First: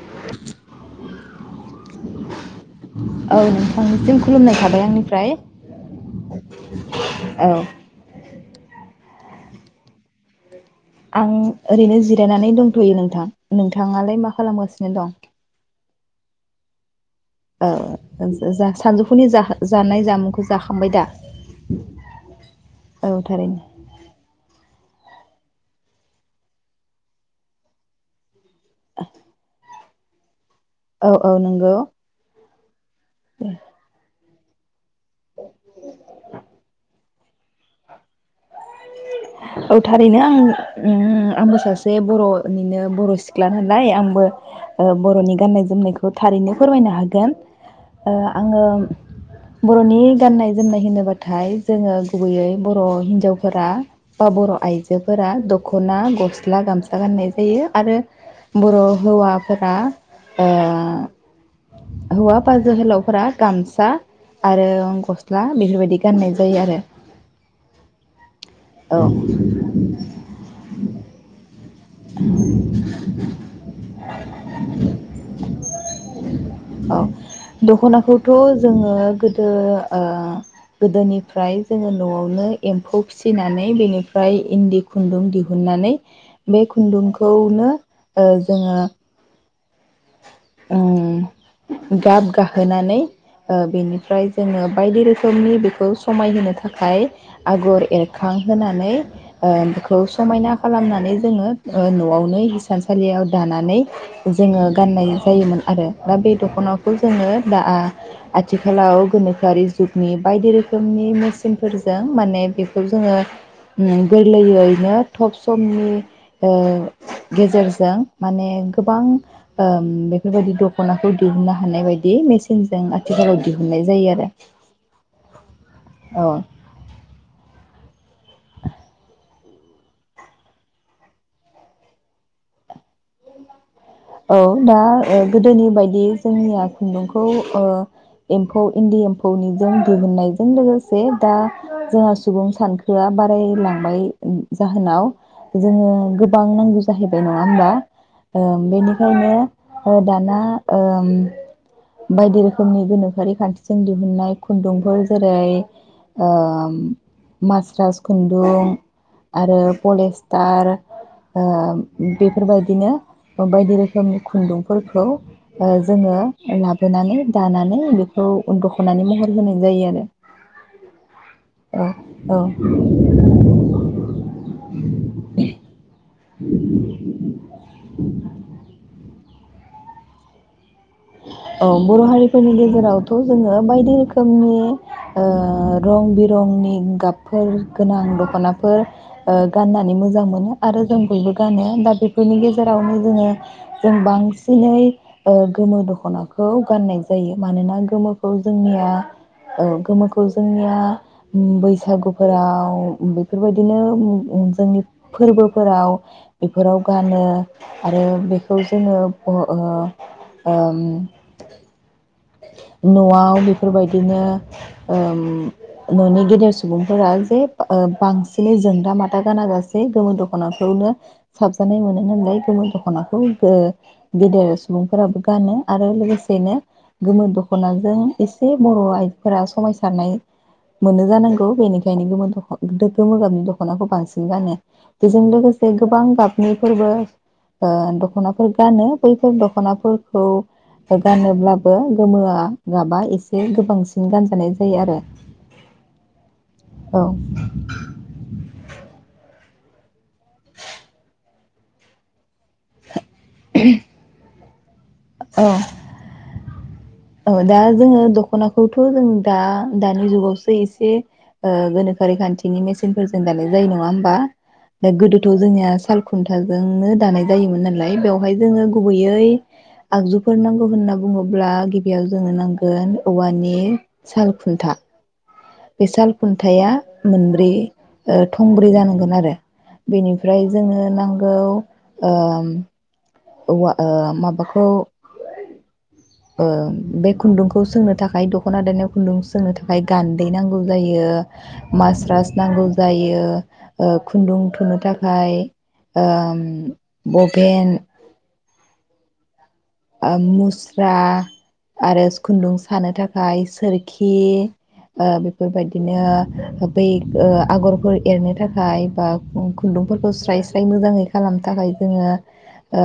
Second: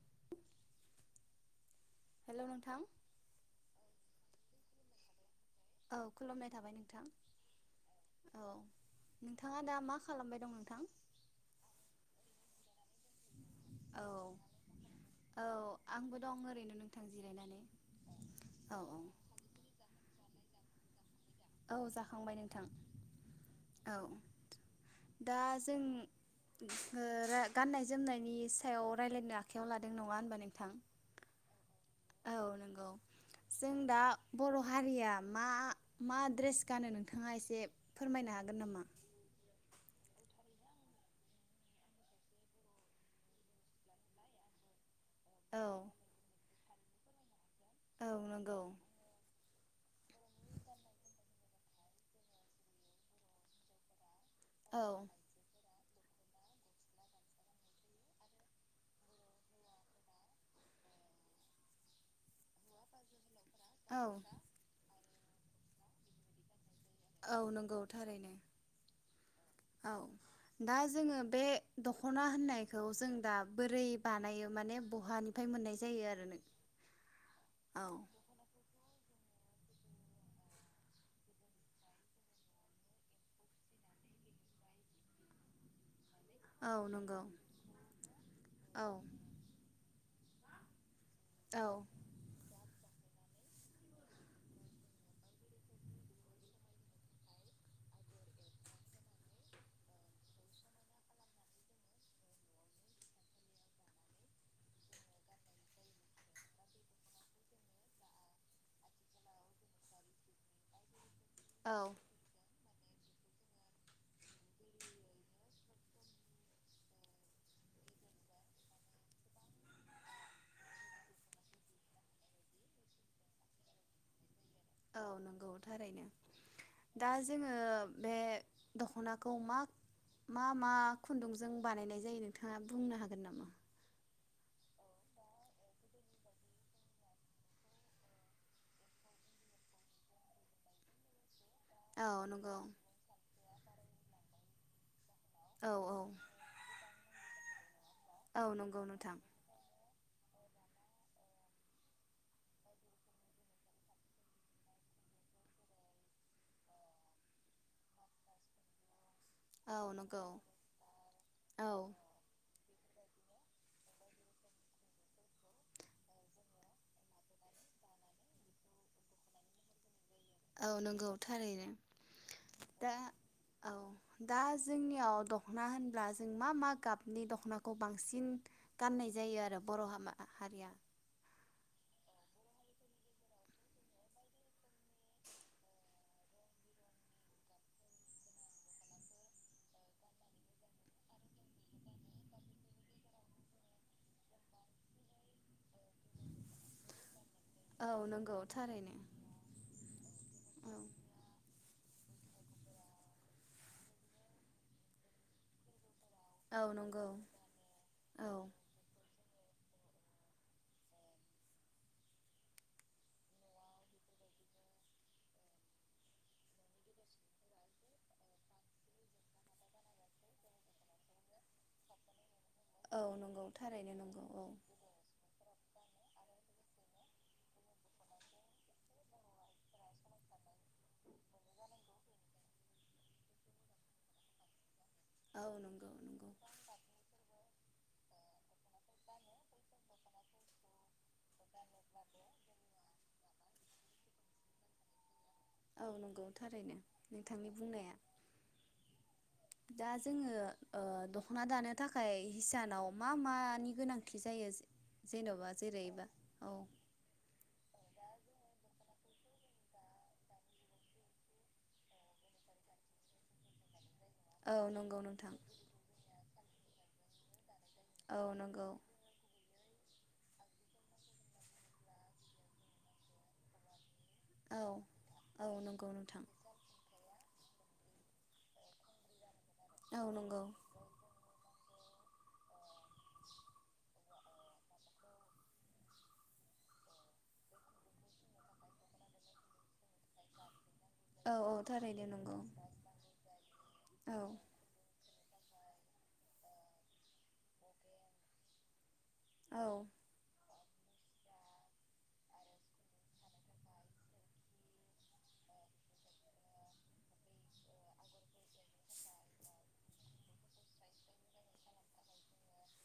[inaudible] Hello नोंथां [unintelligible] औ नोंथांनिसिम खुलुमनाय थाबाय आंनिफ्राय औ खुलुमनाय थाबाय नोंथां [unintelligible] औ औ नोंथाङा दा मा खालामबाय दं नोंथां? आं ओरैनो जिरायनानै दं दंथ'यो नोंथां औ नोंथाङालाय मा खालामगासिनो दं औ आंबो दं ओरैनो नोंथां जिरायनानै औ जा औ औ सानजौफुनि जा-जानाय जामुंखौ जाखांबाय दा औ जाखांबाय नोंथां औ थारैनो औ दा जों ओ गाननाय जोमनायनि सायाव रायलायनो आखायाव ला नङा होनबा नोंथां औ औ नंगौ औ नंगौ जों दा बर' हारिया मा मा ड्रेस गानो नोंथाङा एसे फोरमायनो हा गोन नामा औ थारैनो आं ओम आंबो सासे बर'निनो बर' सिख्ला नालाय आंबो ओ बर'नि गाननाय औ जोमनायखौ थारैनो फोरमायनो हागोन औ ओ नंगौ आङो बर'नि गाननाय जोमनाय होनोबाथाय जोङो गुबैयै बर' हिनजाव फोरा बा बर' औ आइजोफोरा दख'ना गस्ला गामसा गाननाय जायो आरो बर' हौवाफोरा ओ हौवा बा जोहोलावफोरा गामसा औ आरो गस्ला गसला बेफोरबायदि गाननाय जायो आरो औ नंगौ थारैनो औ औ दा जोङो बे दख'ना होननायखौ जों दा बोरै बानायो माने बहानिफ्राय मोननाय जायो आरो औ औ दख'नाखौथ' जोङो गोदो ओ गोदोनिफ्राय जोङो न'आवनो एम्फौ फिसिनानै बेनिफ्राय इन्दि खुनदुं दिहुनन्नानै बे औ नंगौ खुनदुंखौनो ओ जोङो औ औ ओह गाब गाहोनानै ओ बेनिफ्राय जोङो बायदि रोखोमनि बेखौ समायहोनो थाखाय आगर एरखां होनानै बेखौ समायना खालामनानै जोङो न'आवनो हिसानसालियाव दानानै जोङो गाननाय जायोमोन आरो दा बे दख'नाखौ जोङो दा आथिखालाव गोनोखोआरि जुगनि बायदि रोखोमनि औ मिचिंफोरजों माने खौ जोङो गोरलैयैनो थब समनि ओ गेजेरजों माने गोबां ओ बेफोरबायदि दखनाखौ दिहुननो हानाय बायदि मेसिनजों आथिखालाव दिहुननाय जायो आरो औ नंगौ थारैनो औ दा जोङो बे दख'नाखौ मा मा मा खुन्दुंजों बानायनाय जायो नोंथाङा बुंनो हागोन नामा? औ दा गोदोनि बायदि जोंनिया खुन्दुंखौ ओ एम्फौ इन्दि एम्फौनिजों दिहुननायजों लोगोसे दा औ जोंहा सुबुं नंगौ सानखोआ बारा बारायलांबाय जाहोनाव औ जोङो औ गोबां नांगौ जाहैबाय ना [unintelligible] ओ औ नंगौ नोंथां बेनिखायनो ओ दाना ओ बायदि रोखोमनि गोनोखोआरि खान्थिजों दिहुन्नाय खुन्दुंफोर जेरै मास्रास खुन्दुं आरो औ नंगौ पलिस्टार ओ औ बेफोरबायदि बिदिनो बायदि रोखोमनि खुन्दुंफोरखौ जोङो लाबोनानै दानानै बेखौ दख'नानि महर होनाय जायो आरो औ नंगौ थारैनो औ दा औ दा जोंनियाव दख'ना होनब्ला जों मा मा गाबनि दख'नाखौ बांसिन गाननाय जायो आरो बर' हा हारिया औ बर' हारिफोरनि गेजेरावथ' जोङो बायदि रोखोमनि ओ रं बिरंनि गाबफोर गोनां दख'नाफोर ओ गाननानै मोजां मोनो आरो जों बयबो गानो दा बेफोरनि गेजेरावनो जोङो जों बांसिनै गोमो दख दखनाखौ गाननाय जायो मानोना औ गोमोखौ नंगौ जोंनिया थारैनो ओ गोमोखौ औ जोंनिया बैसा बैसागुफोराव बेफोरबायदिनो जोंनि फोरबोफोराव औ बेफोराव नंगौ गानो आरो औ बेखौ जोङो अह‌ ओ ओ न'वाव बेफोरबायदिनो ओ न'नि गेदेर सुबुंफोरा जे बांसिनै जोंदा माथा गाना गासे गोमो दख'नाखौनो साबजानाय मोनो नालाय गोमो औ दख'नाखौ नंगौ थारैनो नंगौ औ गेदेर सुबुंफोराबो गानो आरो लोगोसेनो गोमो दख'नाजों एसे बर' आइजोफोरा समायसारनाय मोनो जानांगौ बेनिखायनो गोमो दखना गोमो गाबनि दख'नाखौ बांसिन गानो बेजों औ लोगोसे नंगौ गोबां नंगौ गाबनि फोरबो ओ दख'ना गानो बैफोर दख'नाफोरखौ गानोब्लाबो गोमोआ गाबा एसे गोबांसिन गानजानाय जायो औ नंगौ थारैनो आरो औ नोंथांनि बुंनाया दा जोङो ओ दखना दानो थाखाय हिसानाव मा मानि गोनांथि जायो? औ जेन'बा जै रैबा औ दा जोङो दख'नाखौथ' जों दा दानि जुगावसो इसे ओ गोनोखोआरि खानथिनि मेसिनफोरजों दानाय जायो नङा होन औ बा नंगौ गोदोथ' नोंथां जोंनिया सालखुन थाजोंनो दानाय जायोमोन नालाय औ बेवहाय जोङो नंगौ गुबैयै आगजुफोर नांगौ होनना बुङोब्ला गि बियाव जोङो नांगोन औवानि औ सालखुन्था औ बे नंगौ साल नोंथां खुन्थाया मोन ब्रै ओ थंब्रै जानांगोन आरो। औ नंगौ बेनिफ्राय जोङो नांगौ ओ औवा ओ माबाखौ ओ बे खुन्दुंखौ सोंनो थाखाय दख'ना दायनायाव खुन्दुं सोंनो थाखाय गान्दै नांगौ। जायो औ औ थारैनो मास्रास नंगौ नांगौ जायो ओ औ खुन्दुं थुननो थाखा ओमफाय ओम बभेन औ ओम मुस स्रा आरो खुन्दुं सानो थाखाय सोरखि ओ बेफोरबायदिनो बै आगरफोर एरनो थाखाय बा खुन्दुंफोरखौ स्राय स्राय मोजाङै खालामनो थाखाय जोङो ओ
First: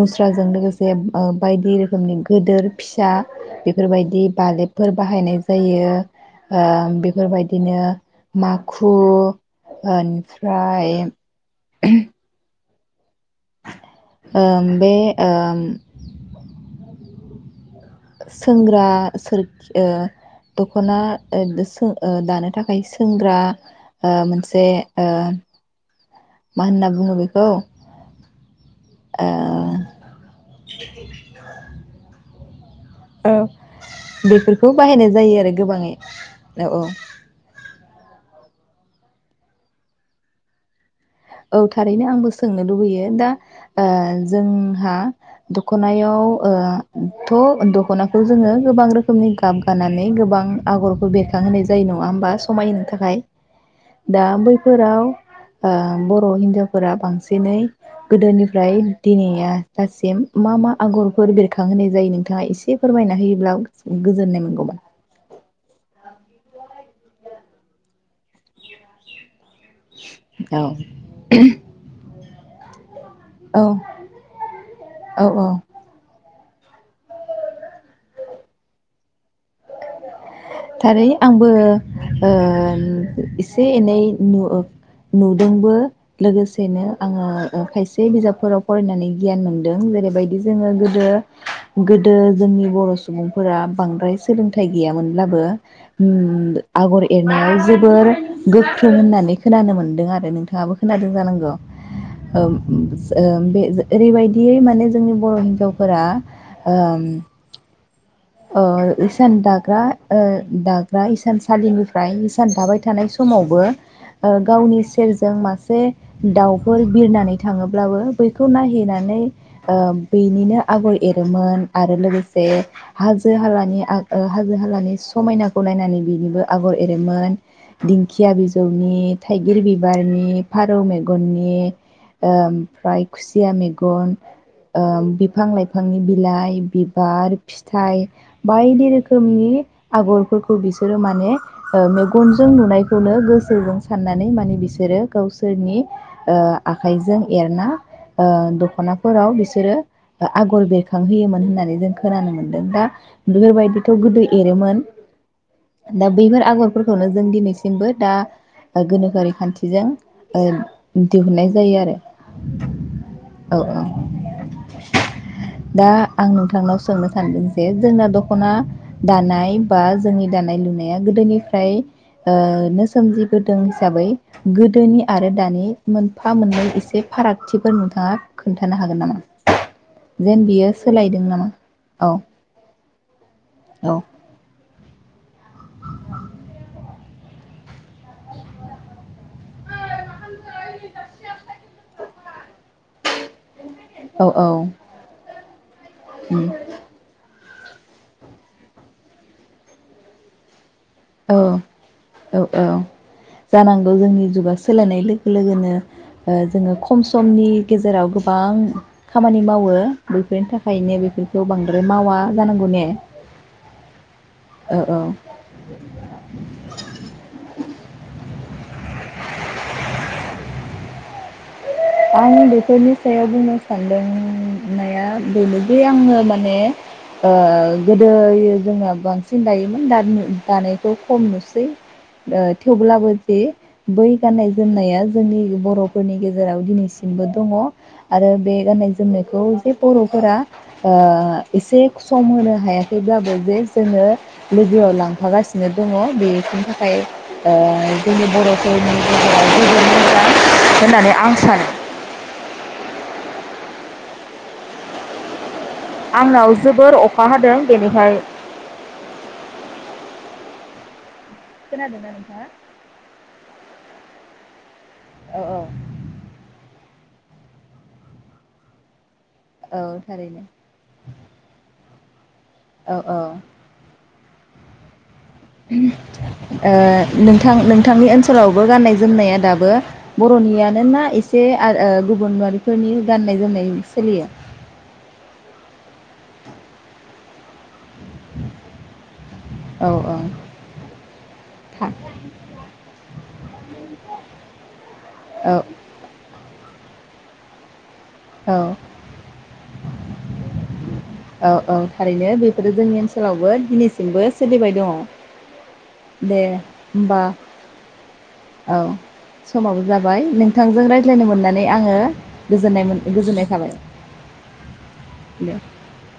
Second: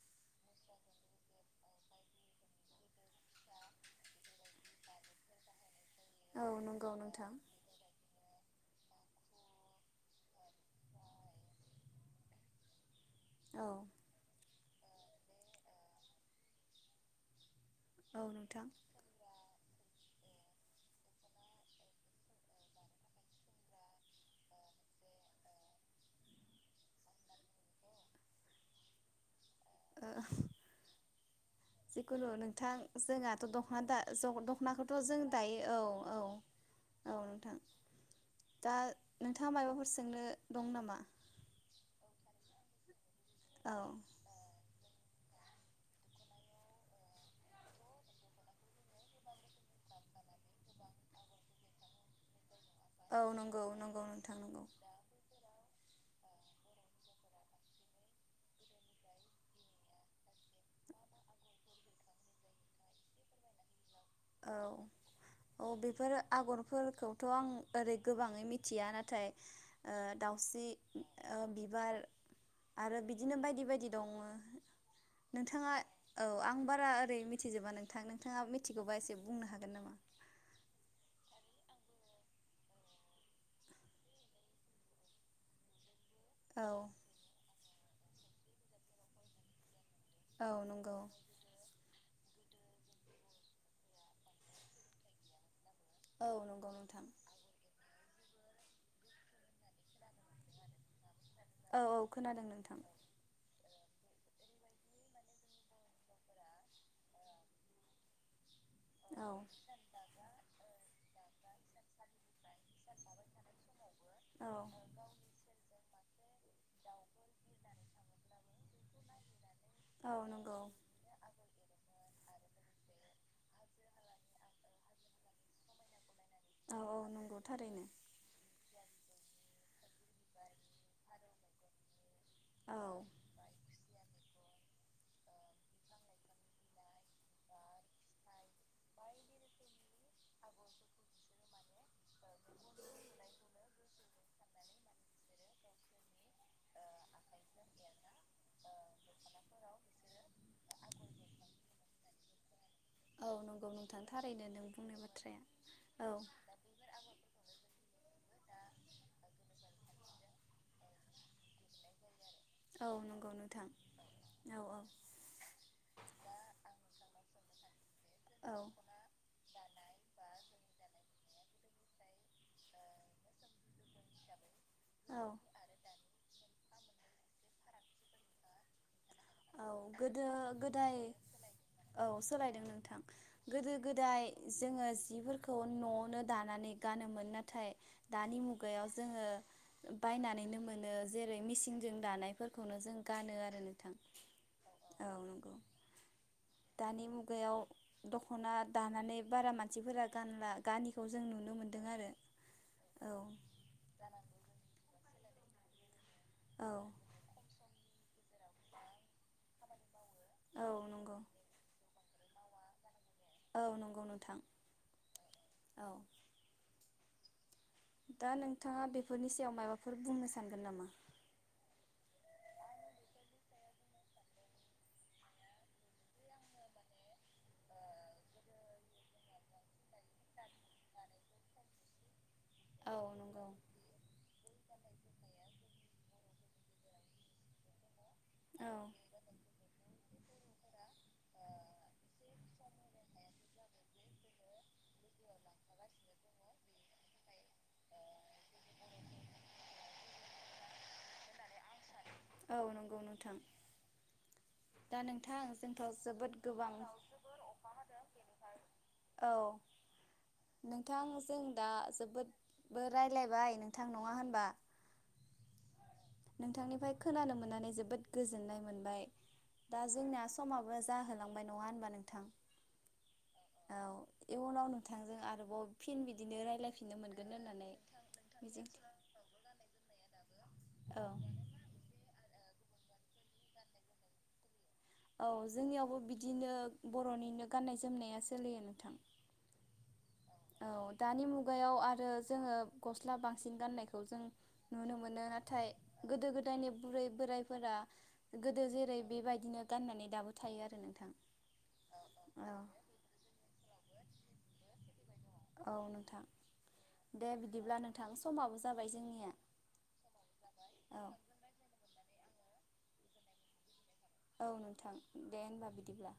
मुस्रा बे जों लोगोसे ओ बायदि रोखोमनि गोदोर फिसा बेफोरबायदि बालेबफोर बाहायनाय जायो। औ ओ नंगौ बेफोर नोंथां बायदिनो मा खु ओमफ्राय औ। ओम बे ओम औ नोंथां सोंग्रा सो ओ दख'ना ओ [unintelligible] दानो थाखाय सोंग्रा ओ मोनसे ओ मा होनना बुङो बेखौ ओ ओ [unintelligible] जिखुनु नोंथां ओ जोंहाथ' दख'ना दा बेफोरखौ दख'नाखौथ' बाहायनाय जों जायो आरो दायो औ गोबाङै औ औ नोंथां। दा नोंथाङा मायबाफोर सोंनो दं नामा? औ थारैनो आंबो सोंनो लुुबैयो दा औ ओ जोंहा दख'नायाव ओ थ' दख'नाखौ जोङो गोबां रोखोमनि गाब गानानै गोबां आगरखौ बेरखांहोनाय जायो नङा होमबा? समायनो थाखाय औ नंगौ नंगौ दा नोंथां नंगौ बैफोराव ओ हिनजावफोरा बांसिनै गोदोनिफ्राय दिनैया लासिम मा मा आगरफोर बेरखांहोनाय जायो नोंथाङा एसे फोरमायना होयोब्ला गोजोननाय औ मोनगौमोन। औ बेफोर आगरफोर खौथ' आं ओरै गोबाङै मिथिया नाथाय ओ दाउस्रि औ बिबार आरो बिदि बिदिनो बायदि औ बायदि दङ औ औ नोंथाङा औ आं बारा ओरै मिथिजोबा नोंथां नोंथाङा मिथि बा एसे बुंनो हागोन? नामा? थारै आंबो एसे एनै नु नुदोंबो। औ लोगोसेनो आङो ओ खायसे बे बिजाबफोराव फरायनानै गियान मोनदों जजेरै जेरै बादि औ जोङो नंगौ गोदो जोंनि बर' सुबुंफोरा बांद्राय सोलों थाइ गैयामोनब्लाबो औ ओम नंगौ नोंथां आगर एरनायाव जोबोर गोख्रों होननानै खोनानो मोन्दों आरो नोंथाङाबो खोनादों जानांगौ औ औ ओ खोनादों नोंथां ओ बे ओरैबायदियै माने जोंनि बर' हिन्जावफोरा ओ ओ औ इसान दाग्रा ओ दाग्रा इसान सालिनिफ्राय इसान दाबाय थानाय समावबो ओ औ गावनि सेरजों मासे दाउफोर बिरनानै थाङोब्लाबो बैखौ नाय [unintelligible] ओ औ नंगौ बेनिनो आगर एरोमोन आरो लोगोसे हाजो हालानि हाजो हालानि समायनाखौ नायनानै बेनिबो आगर औ औ एरोमोन नंगौ थारैनो दिंखिया बिज जौनि थाइगिर बि बारनि फारौ मेगननि ओ औ ओमफ्राय खुसिया मेगन ओ बिफां लाइफांनि बिलाइ बिबार फिथ थाइ बायदि रोखोमनि आगरफोरखौ बिसोरो माने ओ मेगनजों नुनायखौनो गोसोजों साननानै माने बिसोरो गावसोरनि ओ आखाइजों एरना ओ दख'नाफोराव बिसोरो आगर बेरखांहोयोमोन होननानै जों खोनानो मोन दा औ नंगौ बेफोरबायदिथ नोंथां गोदो थारैनो नों एरोमोन बुंनाय बाथ्राया औ दा बैफोर आगरफोरखौनो जों दिनैसिमबो दा गोनोखोआरि खान्थि बिजों ओ दिहुननाय जायो आरो औ नंगौ औ नोंथां औ औ औ दा आं नोंथांनाव सोंनो जे जोंना दख'ना औ दानाय बा जोंनि दानाय लुनाया गोदोनि फ्राय ओ सोमजिबोदों हिसाबै गोदोनि औ आरो दानि मोनफा मोननै इ से फारागथिफोर नोंथाङा खोन्थानो हागोन नामा? औ गोदो जेन बियो गोदाय सोलायदों नामा? औ सोलायदों नोंथां गोदो औ गोदाय जोङो जिफोरखौ न'आवनो दानानै गानोमोन नाथाय दानि मुगायाव जोङो बायनानैनो मोनो जेरै मेसिनजों दानायफोरखौनो जों गानो आरो नोंथाङा औ नंगौ उम दानि मुगायाव दख'ना दानानै बारा मानसिफोरा गानला गानिखौ जों औ नुनो मोनदों आरो औ औ जानांगौ जोंनि जुगा सोलायनाय लो लोगोनो ओ औ जोङो खम समनि गेजेराव गो बां खामानि मावो। बेफोरनि औ थाखायनो नंगौ बेफोरखौ बांद्राय मावा जानांगौ ने औ नंगौ नोंथां औ औ औ दा नोंथाङा बेफोरनि सायाव माबाफोर बुंनो सानगोन नामा? आं बेफोरनि सायाव बुंनो सानदोंनाया बेनोदि आङो माने गोदो जोंना बांसिन दायोमोन दानायखौ खम नुसै औ थेवब्लाबो जे नंगौ बै गाननाय जोननाया जोंनि बर'फोरनि गेजेराव दिनैसिमबो दङ आरो बे औ गाननाय जोमनायखौ जे बर'फोरा ओ एसे सम होनो हायाखैब्लाबो जे जोङो लोगोआव लांफागासिनो दङ बेफोरनि ओ थाखाय जोंनि बर'फोरनि गेजेर जोबोद मोजां होननानै आं सानो औ नंगौ नोंथां दा नोंथां जोंथ' जोबोद आंनाव गोबां जोबोर अखा हादों बेनिखाय औ नोंथां जों दा खोनादोंना नोंथाङा? जोबोदबो रायलायबाय नों थां नङा होनबा? औ औ नोंथांनिफ्राय खोनानो मोननानै जोबोद गोजोननाय मोनबाय औ दा जोंनिया थारैनो समाबो जाहोलांबाय नङा होनबा नों थां औ औ इयुनाव नोंथां जों आर [unintelligible] ओ नोंथां होननानै नोंथांनि ओनसोलावबो मिजिं गाननाय-जोमनाया दाबो औ बर'नियानोना इसे [unintelligible] गुबुन फोरनि गाननाय-जोमनाय सोलियो औ जोंनियावबो बिदिनो बर'निनो गाननाय-जोमनाय जोमनाया सोलियो नोंथां औ औ औ दानि मुगायाव था आरो जोङो गस दा बांसिन गाननायखौ जों नुनो मोनो औ नाथाय गोदो गोदा गोदायनि बुरै बोरायफोरा औ गोदो जेरै बेबायदिनो गाननानै दाबो थायो आरो नोंथां औ औ थारैनो औ बेफोरो जोंनि ओनसोलावबो दिनैसिमबो सोलिबाय औ नोंथां दङ' दे होमबा दे बिदिब्ला नोंथां समाबो औ जाबाय जोंनिया समाबो जाबाय नोंथांजों औ रायज्लायनो मोननानै आङो गोजोननाय मोन गोजोननाय थाबाय। औ नोंथां दे होनबा बिदिब्ला